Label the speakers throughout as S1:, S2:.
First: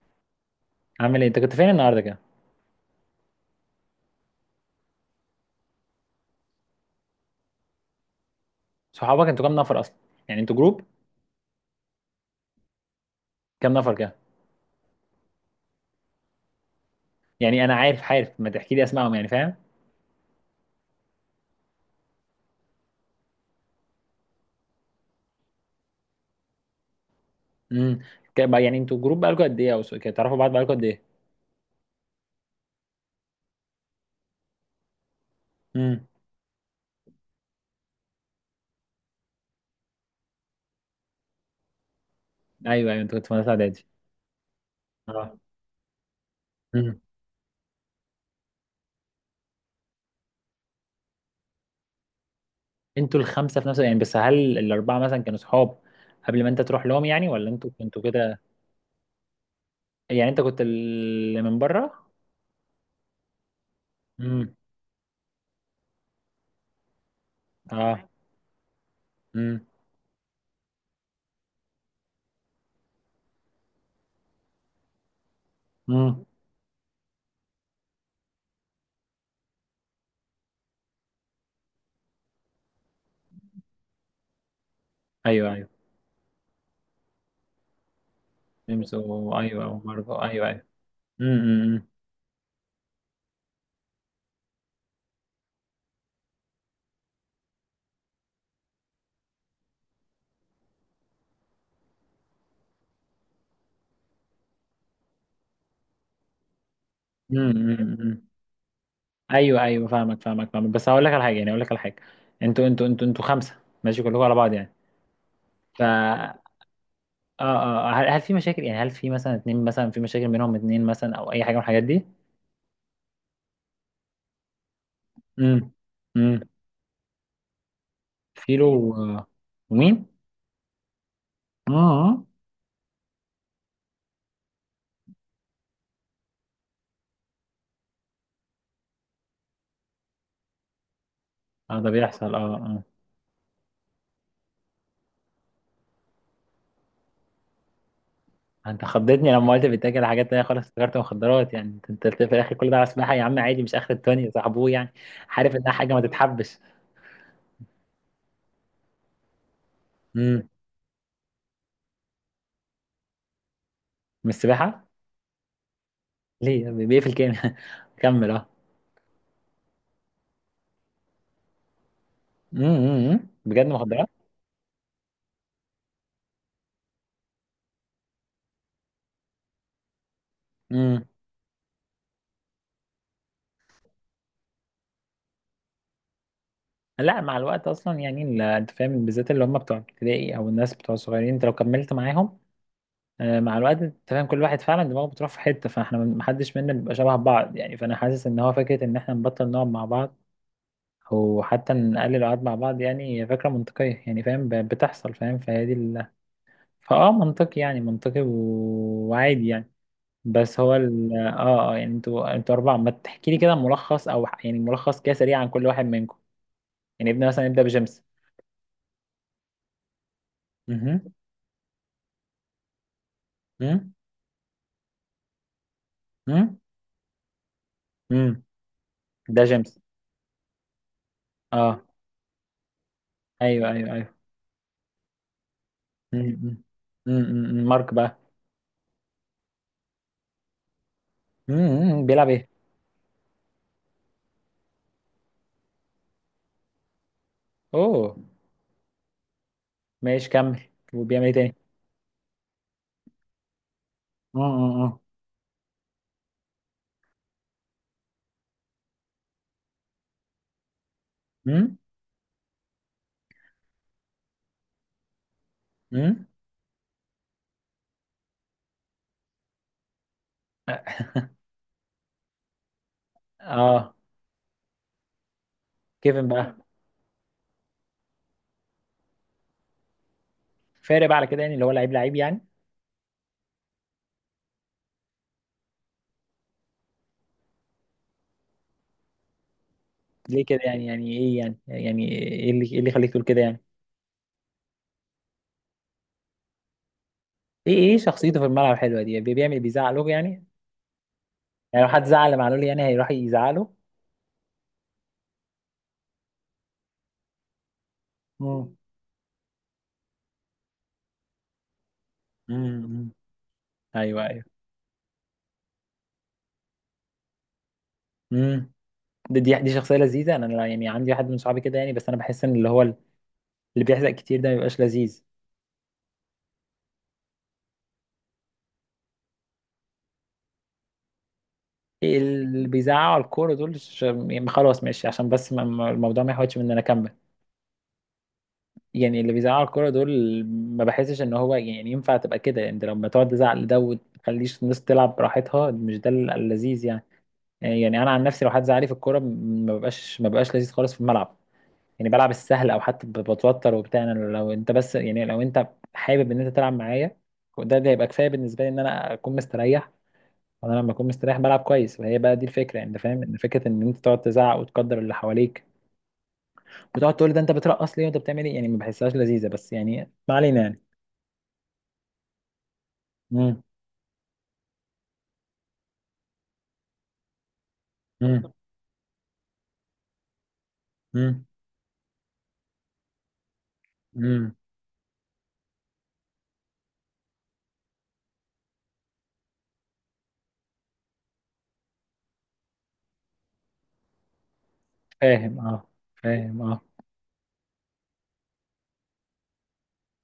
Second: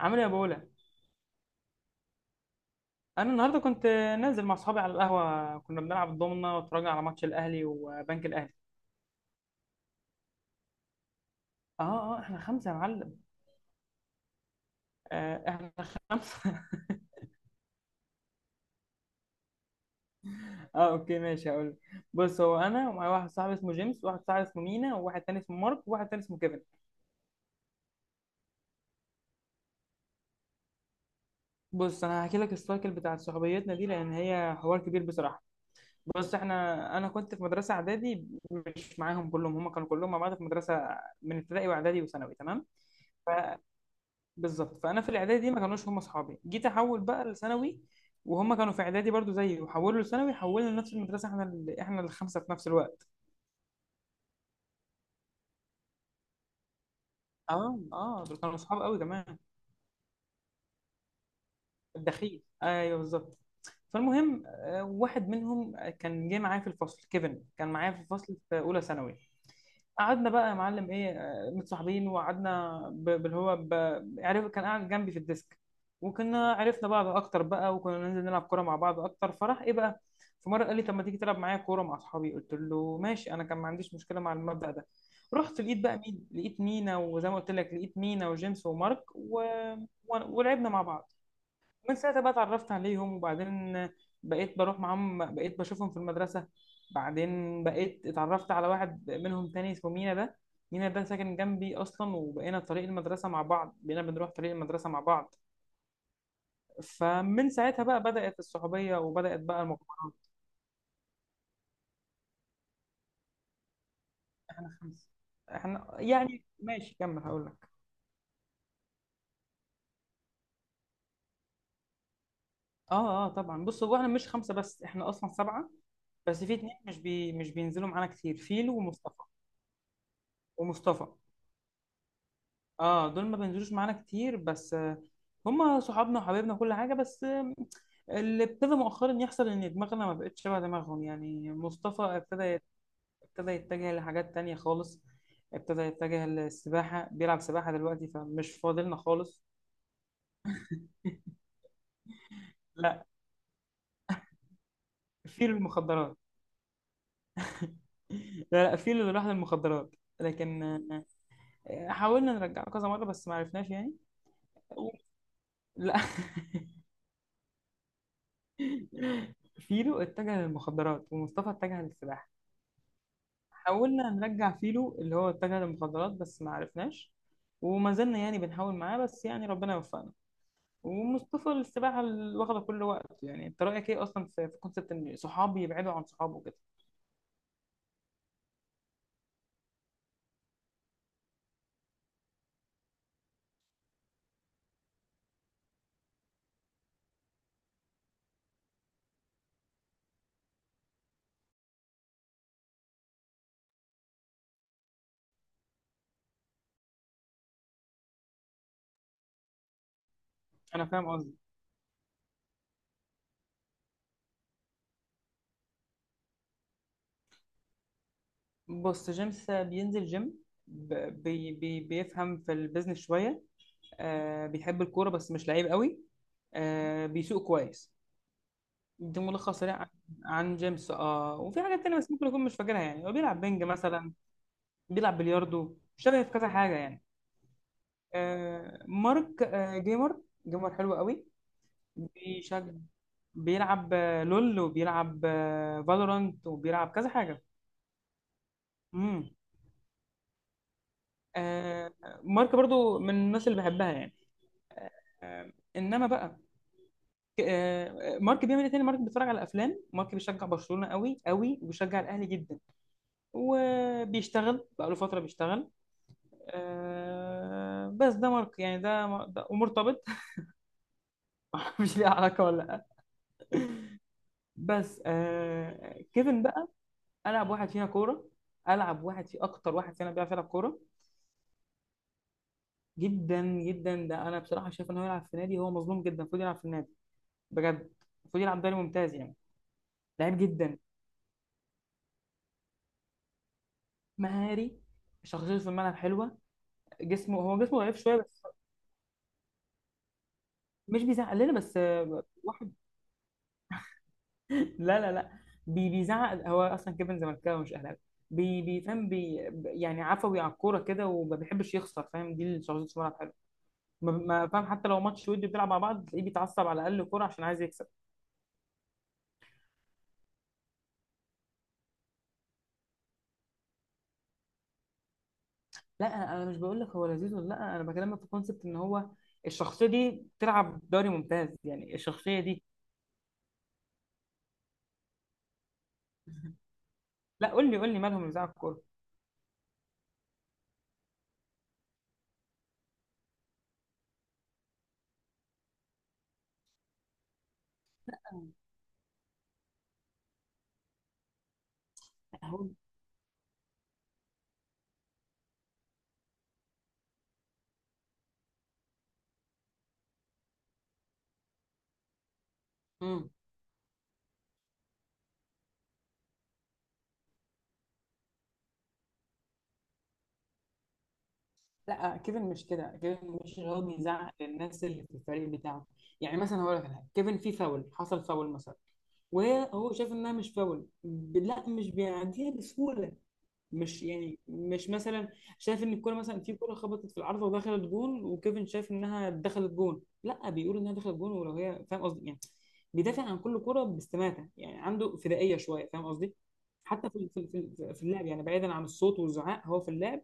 S1: عامل ايه يا بولا؟
S2: عامل ايه؟ انت كنت فين النهارده كده؟
S1: انا النهارده كنت نازل مع اصحابي على القهوه، كنا بنلعب الضمنه واتفرجنا على ماتش الاهلي وبنك الاهلي.
S2: صحابك انتوا كام نفر اصلا؟ يعني انتوا جروب؟
S1: اه اه، احنا خمسه يا معلم.
S2: كام نفر كده؟
S1: احنا خمسه.
S2: يعني انا عارف عارف، ما تحكي لي اسمائهم يعني، فاهم؟
S1: اه اوكي ماشي هقول. بص، هو انا ومعايا واحد صاحبي اسمه جيمس، وواحد صاحبي اسمه مينا، وواحد تاني اسمه مارك، وواحد تاني اسمه كيفن.
S2: امم. يعني انتوا جروب بقالكوا قد ايه؟ او كده تعرفوا بعض بقالكوا قد ايه؟
S1: بص انا هحكي لك السايكل بتاع صحوبيتنا دي، لان هي حوار كبير بصراحه.
S2: امم.
S1: بص احنا، انا كنت في مدرسه اعدادي مش معاهم كلهم، هم كانوا كلهم مع بعض في مدرسه من ابتدائي واعدادي وثانوي، تمام؟
S2: ايوه، ايوه، انتوا كنتوا في مدرسه اعدادي؟
S1: بالظبط. فانا في
S2: اه.
S1: الاعدادي ما كانوش هم اصحابي، جيت
S2: امم.
S1: احول بقى لثانوي، وهم كانوا في اعدادي برضو زيي، وحولوا لثانوي، حولنا لنفس المدرسه احنا ال... احنا الخمسه في نفس الوقت.
S2: انتوا الخمسه في نفس، يعني بس هل الاربعه مثلا كانوا صحاب قبل ما انت تروح لهم يعني؟ ولا انتوا
S1: اه
S2: كنتوا
S1: اه، دول
S2: كده؟
S1: كانوا اصحاب قوي كمان.
S2: يعني انت كنت اللي من بره؟
S1: الدخيل، ايوه بالظبط. فالمهم
S2: امم.
S1: واحد منهم كان جه معايا في الفصل، كيفن كان معايا
S2: اه.
S1: في الفصل في اولى ثانوي.
S2: امم.
S1: قعدنا بقى يا معلم ايه متصاحبين، وقعدنا ب- باللي هو ب... عرف كان قاعد جنبي في الديسك،
S2: امم.
S1: وكنا عرفنا بعض اكتر بقى، وكنا ننزل نلعب كوره مع بعض اكتر، فراح ايه بقى. في مره قال لي: طب ما تيجي تلعب معايا كوره مع اصحابي؟ قلت له ماشي، انا كان ما عنديش مشكله مع المبدأ ده.
S2: ايوه،
S1: رحت
S2: ايوه،
S1: لقيت بقى مين؟ لقيت مينا، وزي ما قلت لك لقيت مينا وجيمس ومارك و...
S2: ايوه، وماركو،
S1: و...
S2: ايوه، ايوه.
S1: ولعبنا مع بعض.
S2: امم. امم.
S1: من ساعتها بقى اتعرفت عليهم وبعدين بقيت بروح معاهم، بقيت بشوفهم في المدرسة. بعدين بقيت اتعرفت على واحد منهم تاني اسمه مينا ده. مينا ده ساكن جنبي أصلا، وبقينا طريق المدرسة مع بعض، بقينا بنروح طريق المدرسة مع بعض.
S2: امم.
S1: فمن
S2: أمم،
S1: ساعتها بقى
S2: أمم.
S1: بدأت الصحوبية وبدأت
S2: ايوه،
S1: بقى
S2: ايوه،
S1: الموضوع.
S2: فاهمك فاهمك فاهمك، بس هقول لك على حاجه، يعني هقول لك على حاجه. انتوا خمسه، ماشي كلكم على بعض
S1: احنا
S2: يعني؟
S1: خمسة.
S2: ف
S1: احنا
S2: اه
S1: يعني ماشي، كمل هقول لك.
S2: اه آه، هل في مشاكل يعني، هل في مثلا اتنين مثلا في مشاكل بينهم، اتنين مثلا او اي حاجه من الحاجات دي؟
S1: اه اه طبعا. بص هو احنا مش خمسة بس، احنا أصلا
S2: امم.
S1: سبعة.
S2: امم.
S1: بس في اتنين مش بينزلوا معانا كتير:
S2: فيلو
S1: فيلو
S2: و-
S1: ومصطفى.
S2: ومين؟
S1: ومصطفى
S2: اه،
S1: اه، دول ما بينزلوش معانا كتير بس هما صحابنا وحبايبنا وكل حاجه، بس اللي ابتدى مؤخرا يحصل ان دماغنا ما بقتش شبه دماغهم. يعني
S2: اه، ده
S1: مصطفى
S2: بيحصل، اه،
S1: ابتدى،
S2: اه.
S1: يتجه لحاجات تانية خالص، ابتدى يتجه للسباحة، بيلعب سباحة دلوقتي، فمش
S2: انت
S1: فاضلنا
S2: خضتني
S1: خالص.
S2: لما قلت بيتاكل حاجات تانية خالص، افتكرت مخدرات يعني. انت في الاخر كل ده على
S1: لا،
S2: سباحه يا عم، عادي، مش اخر الدنيا صاحبوه يعني.
S1: في
S2: عارف انها حاجه ما
S1: للمخدرات.
S2: تتحبش.
S1: لا لا، في اللي راح للمخدرات،
S2: امم.
S1: لكن حاولنا نرجعه كذا مرة بس ما عرفناش يعني.
S2: من السباحه؟
S1: لا.
S2: ليه بيقفل كام؟ كمل، اه.
S1: فيلو اتجه للمخدرات ومصطفى اتجه للسباحة.
S2: امم، بجد مخدرات؟
S1: حاولنا نرجع فيلو اللي هو اتجه للمخدرات، بس ما عرفناش، وما زلنا يعني بنحاول معاه، بس يعني ربنا وفقنا.
S2: امم.
S1: ومصطفى السباحة اللي واخدة كل وقت. يعني انت رأيك ايه اصلا في في كونسبت ان صحابي يبعدوا عن صحابه كده؟
S2: لا، مع الوقت اصلا يعني انت فاهم، بالذات اللي هم بتوع ابتدائي او الناس بتوع صغيرين، انت لو كملت معاهم، مع الوقت، انت فاهم، كل واحد فعلا دماغه بتروح في حته، فاحنا محدش منا بيبقى شبه بعض يعني، فانا حاسس ان هو فكره ان احنا نبطل نقعد مع بعض، او حتى نقلل القعد مع بعض. يعني هي فكره منطقيه يعني، فاهم، بتحصل، فاهم، فهي دي فاه منطقي، يعني منطقي وعادي يعني. بس هو
S1: انا فاهم
S2: ال...
S1: قصدي.
S2: اه اه يعني انتوا اربعه، ما تحكي لي كده ملخص او يعني ملخص كده سريع عن كل واحد منكم؟ يعني ابني مثلا يبدأ بجيمس؟
S1: بص جيمس بينزل جيم، ب-
S2: مهم.
S1: بي بي بيفهم في البيزنس شوية.
S2: مم.
S1: آه بيحب الكورة بس مش لعيب قوي.
S2: مم.
S1: آه بيسوق كويس.
S2: مم.
S1: ده
S2: ده
S1: ملخص
S2: جيمس؟
S1: سريع عن، عن جيمس. اه وفي
S2: اه،
S1: حاجات تانية بس ممكن يكون مش فاكرها، يعني هو بيلعب بنج
S2: ايوه، ايوه،
S1: مثلا،
S2: ايوه.
S1: بيلعب بلياردو،
S2: مم.
S1: شغال في كذا
S2: مم.
S1: حاجه يعني.
S2: مم. مم. مارك بقى؟
S1: مارك جيمر، جيمر حلو قوي.
S2: مم. مم. بيلعب ايه؟
S1: بيشجع، بيلعب لول، وبيلعب فالورانت، وبيلعب كذا حاجه.
S2: اوه.
S1: امم.
S2: ماشي، كمل. وبيعمل ايه تاني؟
S1: آه، مارك برضو من الناس اللي بحبها يعني.
S2: اه، اه، اه.
S1: انما بقى، مارك بيعمل ايه تاني؟ مارك بيتفرج على افلام، مارك بيشجع برشلونه قوي قوي،
S2: مم.
S1: وبيشجع الاهلي جدا، وبيشتغل بقى له فتره بيشتغل.
S2: مم.
S1: بس ده مارك يعني، ده ومرتبط. مش ليه علاقه ولا.
S2: اه،
S1: بس آه،
S2: كيفن
S1: كيفن
S2: بقى؟
S1: بقى. العب واحد فيها كوره، العب واحد، في اكتر واحد فينا بيعرف يلعب كوره.
S2: فارق بقى على كده يعني، اللي هو لعيب لعيب يعني؟
S1: جدا جدا، ده انا بصراحه شايف ان هو يلعب في نادي، هو مظلوم جدا، المفروض يلعب في النادي. بجد، المفروض يلعب دوري ممتاز يعني، لعيب
S2: ليه كده
S1: جدا.
S2: يعني؟ يعني ايه يعني؟ يعني ايه اللي يخليك تقول كده يعني؟
S1: مهاري، شخصيته في الملعب حلوه، جسمه، هو
S2: ايه
S1: جسمه ضعيف
S2: ايه
S1: شويه
S2: شخصيته
S1: بس.
S2: في الملعب الحلوه دي، بيعمل، بيزعق له يعني؟
S1: مش بيزعق لنا، بس
S2: يعني لو حد زعل معلول
S1: واحد...
S2: يعني هيروح يزعله؟
S1: لا لا لا، بيزعق. هو اصلا كيفن زملكاوي مش اهلاوي. بي
S2: امم.
S1: بيفهم بي يعني عفوي على الكوره كده، وما بيحبش يخسر، فاهم؟ دي اللي شخصيته في
S2: امم.
S1: الملعب.
S2: ايوه.
S1: فاهم، حتى لو ماتش ودي بتلعب مع بعض، تلاقيه بيتعصب على اقل كوره عشان عايز يكسب.
S2: ايوه. دي شخصية لذيذة، أنا يعني عندي واحد من صحابي كده يعني، بس أنا بحس إن اللي هو اللي بيحزق كتير ده ما بيبقاش لذيذ.
S1: لا انا، مش بقول لك هو لذيذ ولا لا، انا بكلمك في كونسبت ان هو الشخصيه دي تلعب دوري ممتاز يعني،
S2: إيه
S1: الشخصيه دي.
S2: اللي بيزعقوا على الكورة دول؟ يعني خلاص، ماشي، عشان بس الموضوع ما يحاولش من إن أنا أكمل.
S1: لا قول لي، مالهم يزعق الكوره؟
S2: يعني اللي بيزعقوا على الكورة دول ما بحسش إن هو يعني ينفع تبقى كده. يعني أنت لما تقعد تزعق لده وتخليش الناس تلعب براحتها، مش ده اللذيذ يعني؟ يعني أنا عن نفسي، لو حد زعق لي في الكورة ما ببقاش لذيذ خالص في الملعب. يعني بلعب
S1: هو
S2: السهل، او حتى بتوتر وبتاع، انا لو انت، بس يعني لو انت حابب ان انت تلعب معايا، وده يبقى كفايه بالنسبه لي ان انا اكون مستريح. وانا لما اكون مستريح بلعب كويس، وهي بقى دي الفكره، انت فاهم
S1: امم،
S2: ان فكره ان انت تقعد تزعق وتقدر اللي حواليك، وتقعد تقول ده انت بترقص ليه وانت بتعمل ايه، يعني ما بحسهاش لذيذه، بس يعني ما علينا يعني.
S1: لا كيفن مش كده، كيفن مش
S2: امم.
S1: اللي هو بيزعق للناس اللي في الفريق بتاعه. يعني مثلا هقول لك على حاجه: كيفن في فاول حصل، فاول
S2: امم.
S1: مثلا، وهو شايف انها مش فاول، ب-
S2: امم.
S1: لا مش بيعديها بسهوله. مش يعني،
S2: امم.
S1: مش مثلا شايف ان الكوره، مثلا في كوره خبطت في العارضه ودخلت جون، وكيفن شايف انها دخلت جون، لا بيقول انها دخلت جون، ولو هي فاهم قصدي يعني. بيدافع عن كل كوره باستماتة، يعني عنده فدائيه
S2: فاهم، اه.
S1: شويه، فاهم قصدي؟
S2: فاهم، اه.
S1: حتى في في اللعب يعني، بعيدا عن الصوت والزعاق، هو في اللعب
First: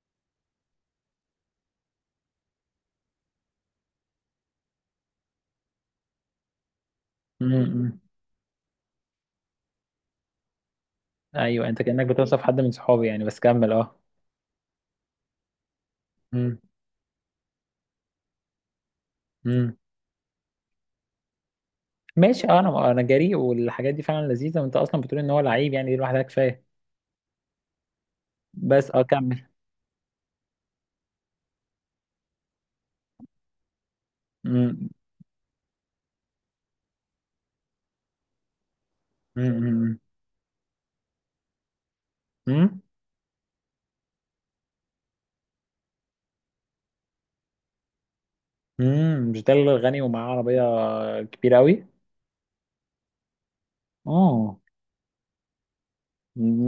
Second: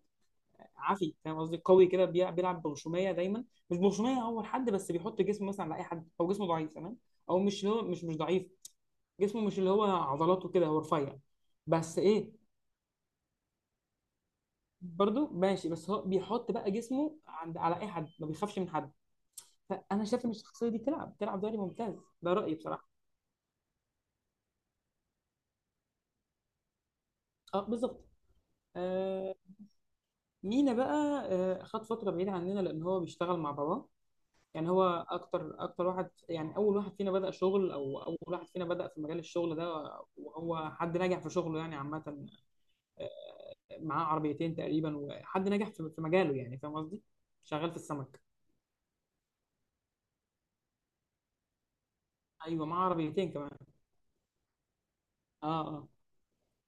S1: عافي، فاهم قصدي؟ قوي كده، بيلعب بغشوميه دايما، مش بغشوميه اول حد، بس بيحط جسمه مثلا على اي حد، او جسمه ضعيف تمام، او مش اللي هو،
S2: امم.
S1: مش ضعيف، جسمه مش اللي هو، عضلاته كده هو رفيع.
S2: ايوه، انت
S1: بس
S2: كانك
S1: ايه،
S2: بتوصف حد من صحابي يعني، بس كمل، اه.
S1: برضو ماشي، بس هو بيحط بقى جسمه عند على اي حد، ما بيخافش من حد.
S2: امم.
S1: فانا شايف ان الشخصيه دي تلعب دوري ممتاز. ده
S2: ماشي،
S1: رايي
S2: اه،
S1: بصراحه.
S2: انا جريء، والحاجات دي فعلا لذيذه، وانت اصلا بتقول ان هو لعيب، يعني دي لوحدها كفايه.
S1: اه بالظبط.
S2: بس، اه،
S1: آه،
S2: كمل.
S1: مينا بقى. آه خد فتره بعيده عننا لان هو بيشتغل مع باباه. يعني هو
S2: امم.
S1: اكتر اكتر واحد يعني اول واحد فينا بدا شغل، او اول واحد فينا بدا في مجال الشغل ده،
S2: امم.
S1: وهو حد ناجح في شغله يعني عامه.
S2: امم.
S1: آه، معاه عربيتين تقريبا، وحد ناجح في في مجاله، يعني فاهم قصدي، شغال في السمك.
S2: امم. مش ده اللي غني ومعاه عربيه كبيره قوي؟
S1: ايوه معاه عربيتين كمان.
S2: اه.
S1: اه اه.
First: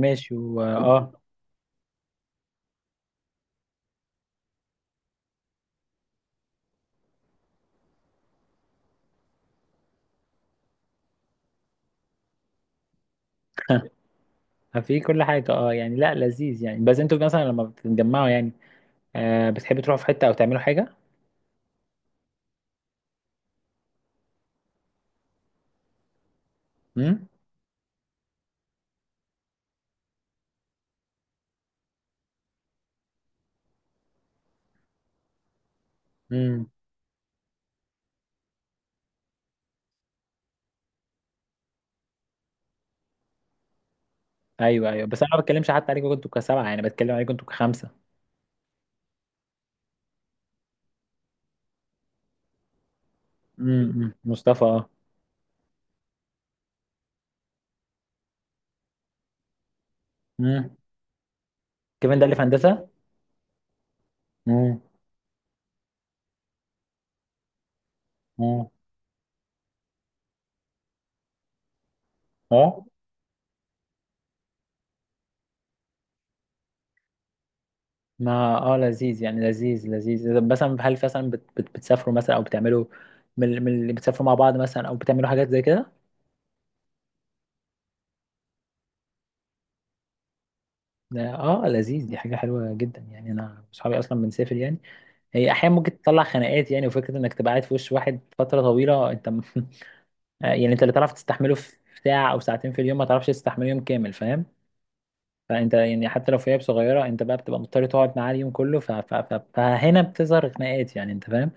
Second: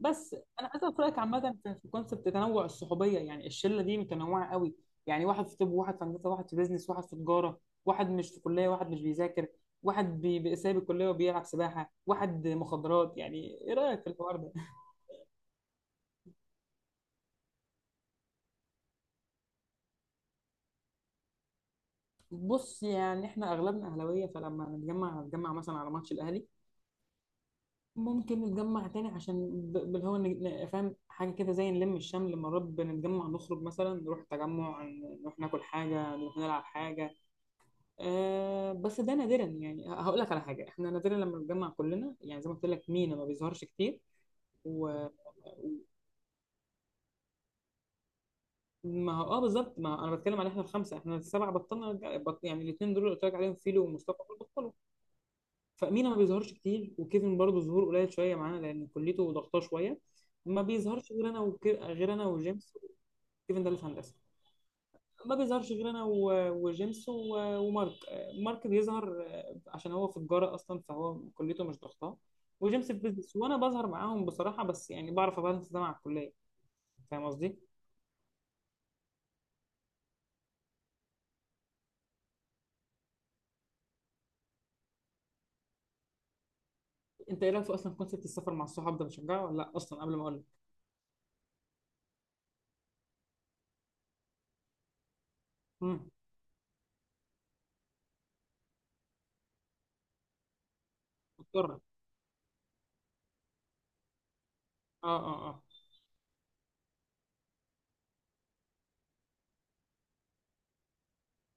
S2: ماشي.
S1: بس
S2: و
S1: انا عايز
S2: اه
S1: اخد رايك عامه في في كونسبت تنوع الصحوبيه، يعني الشله دي متنوعه قوي: يعني واحد في طب، وواحد في هندسه، واحد في بيزنس، واحد في تجاره، واحد مش في كليه، واحد مش بيذاكر، واحد بي- بي- سايب الكليه وبيلعب سباحه، واحد مخدرات، يعني ايه رايك في الحوار ده؟
S2: في كل حاجه، اه يعني، لا لذيذ يعني، بس انتوا مثلا لما بتتجمعوا يعني، بتحبوا تروحوا في حته او تعملوا حاجه؟
S1: بص يعني احنا اغلبنا اهلاويه، فلما نتجمع نتجمع مثلا على ماتش الاهلي.
S2: امم.
S1: ممكن نتجمع تاني عشان، ب- اللي هو، نج- ن- فاهم حاجه كده زي نلم الشمل. مرات بنتجمع نخرج مثلا، نروح تجمع، نروح ناكل حاجه، نروح نلعب
S2: امم.
S1: حاجه. آه بس ده نادرا، يعني هقول لك على حاجه: احنا نادرا لما بنتجمع كلنا، يعني زي ما قلت لك مينا ما بيظهرش كتير. و
S2: ايوه، ايوه، بس انا ما بتكلمش حتى عليكم انتوا كسبعه، يعني بتكلم عليكم انتوا كخمسه.
S1: ما هو اه بالظبط. ما هو انا بتكلم على احنا الخمسه، احنا السبعه بطلنا نرجع- بط... يعني الاثنين دول اللي قلت لك عليهم فيلو
S2: امم،
S1: ومصطفى دول
S2: مصطفى،
S1: بطلوا.
S2: اه.
S1: فمينا ما بيظهرش كتير، وكيفن برضه ظهور قليل شويه معانا لان كليته ضغطاه شويه. ما
S2: امم،
S1: بيظهرش غير انا وك... غير
S2: كمان ده
S1: انا
S2: اللي في
S1: وجيمس.
S2: هندسه؟
S1: وكيفن ده اللي في هندسه. ما بيظهرش غير انا و- وجيمس و- ومارك. مارك
S2: امم.
S1: بيظهر عشان هو في تجاره اصلا، فهو كليته مش ضغطاه.
S2: اه،
S1: وجيمس في بيزنس. وانا بظهر معاهم بصراحه، بس يعني بعرف ابالانس ده مع الكليه، فاهم قصدي؟
S2: ما لذيذ يعني، لذيذ لذيذ، طب مثلا هل مثلا بتسافروا مثلا او بتعملوا، من اللي بتسافروا مع بعض مثلا او بتعملوا حاجات زي كده؟
S1: انت ايه رايك في اصلا كونسيبت السفر مع الصحاب ده، بتشجعه ولا لا اصلا؟ قبل ما اقول لك.
S2: ده لذيذ، دي حاجه حلوه جدا، يعني انا اصحابي اصلا بنسافر يعني. هي احيانا ممكن
S1: امم.
S2: تطلع خناقات يعني، وفكره انك تبقى قاعد في وش واحد فتره طويله، يعني انت اللي تعرف تستحمله في
S1: مضطر.
S2: ساعه او ساعتين في اليوم، ما تعرفش تستحمله يوم كامل، فاهم؟
S1: اه اه اه.
S2: فانت يعني حتى لو في عيب صغيره، انت بقى بتبقى مضطر تقعد معاه اليوم كله، فهنا بتظهر خناقات يعني، انت فاهم.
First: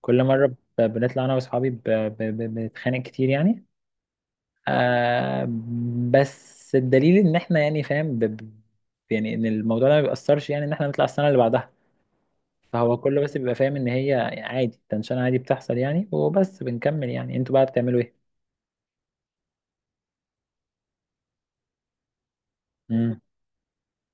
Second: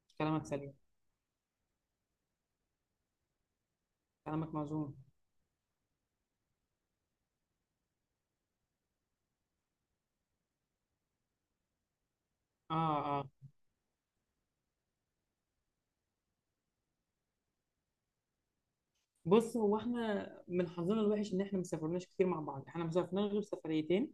S2: كل
S1: كلامك
S2: مرة،
S1: سليم.
S2: بنطلع أنا وأصحابي بنتخانق كتير يعني.
S1: كلامك موزون.
S2: آه بس الدليل إن إحنا يعني، فاهم، يعني إن الموضوع ده ما بيأثرش، يعني إن إحنا نطلع السنة اللي بعدها.
S1: اه
S2: فهو كله
S1: اه.
S2: بس بيبقى فاهم إن هي عادي تنشان، عادي بتحصل يعني، وبس بنكمل. يعني أنتوا بقى بتعملوا إيه؟
S1: بص هو احنا من حظنا الوحش ان احنا ما سافرناش كتير مع بعض، احنا ما
S2: مم.
S1: سافرناش غير سفريتين.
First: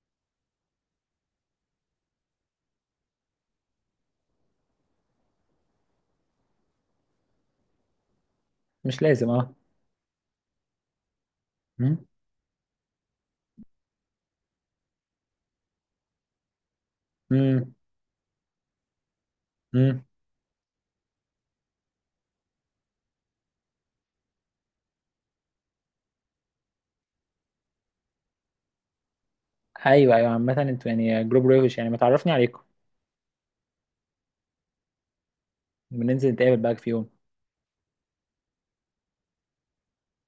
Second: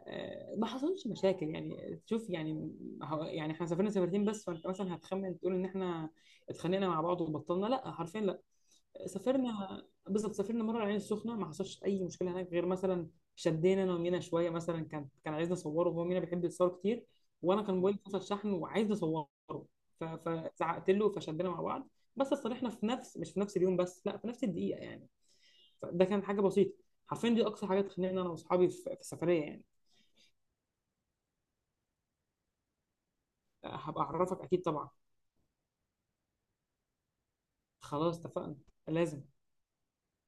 S1: ما حصلش مشاكل يعني، شوف يعني، يعني احنا سافرنا سفرتين بس، فانت مثلا هتخمن تقول ان احنا اتخانقنا مع بعض وبطلنا، لا حرفيا لا،
S2: مش لازم، أه.
S1: سافرنا. بالظبط، سافرنا مره العين السخنه، ما حصلش
S2: مم.
S1: اي مشكله هناك غير مثلا شدينا انا ومينا شويه مثلا، كان عايزنا نصوره، وهو مينا بيحب يتصور كتير، وانا
S2: مم.
S1: كان موبايلي فصل شحن، وعايز نصوره،
S2: مم.
S1: فزعقت له فشدينا مع بعض، بس اتصالحنا في نفس، مش في نفس اليوم بس، لا في نفس الدقيقه يعني. ده كان حاجه بسيطه، حرفيا دي اقصى حاجه تخليني انا واصحابي في في السفريه يعني.
S2: أيوه، أيوه، عامة أنتوا يعني جروب روش، يعني ما تعرفني عليكم.
S1: هبقى اعرفك اكيد طبعا.
S2: بننزل نتقابل بقى في يوم.
S1: خلاص اتفقنا. لازم.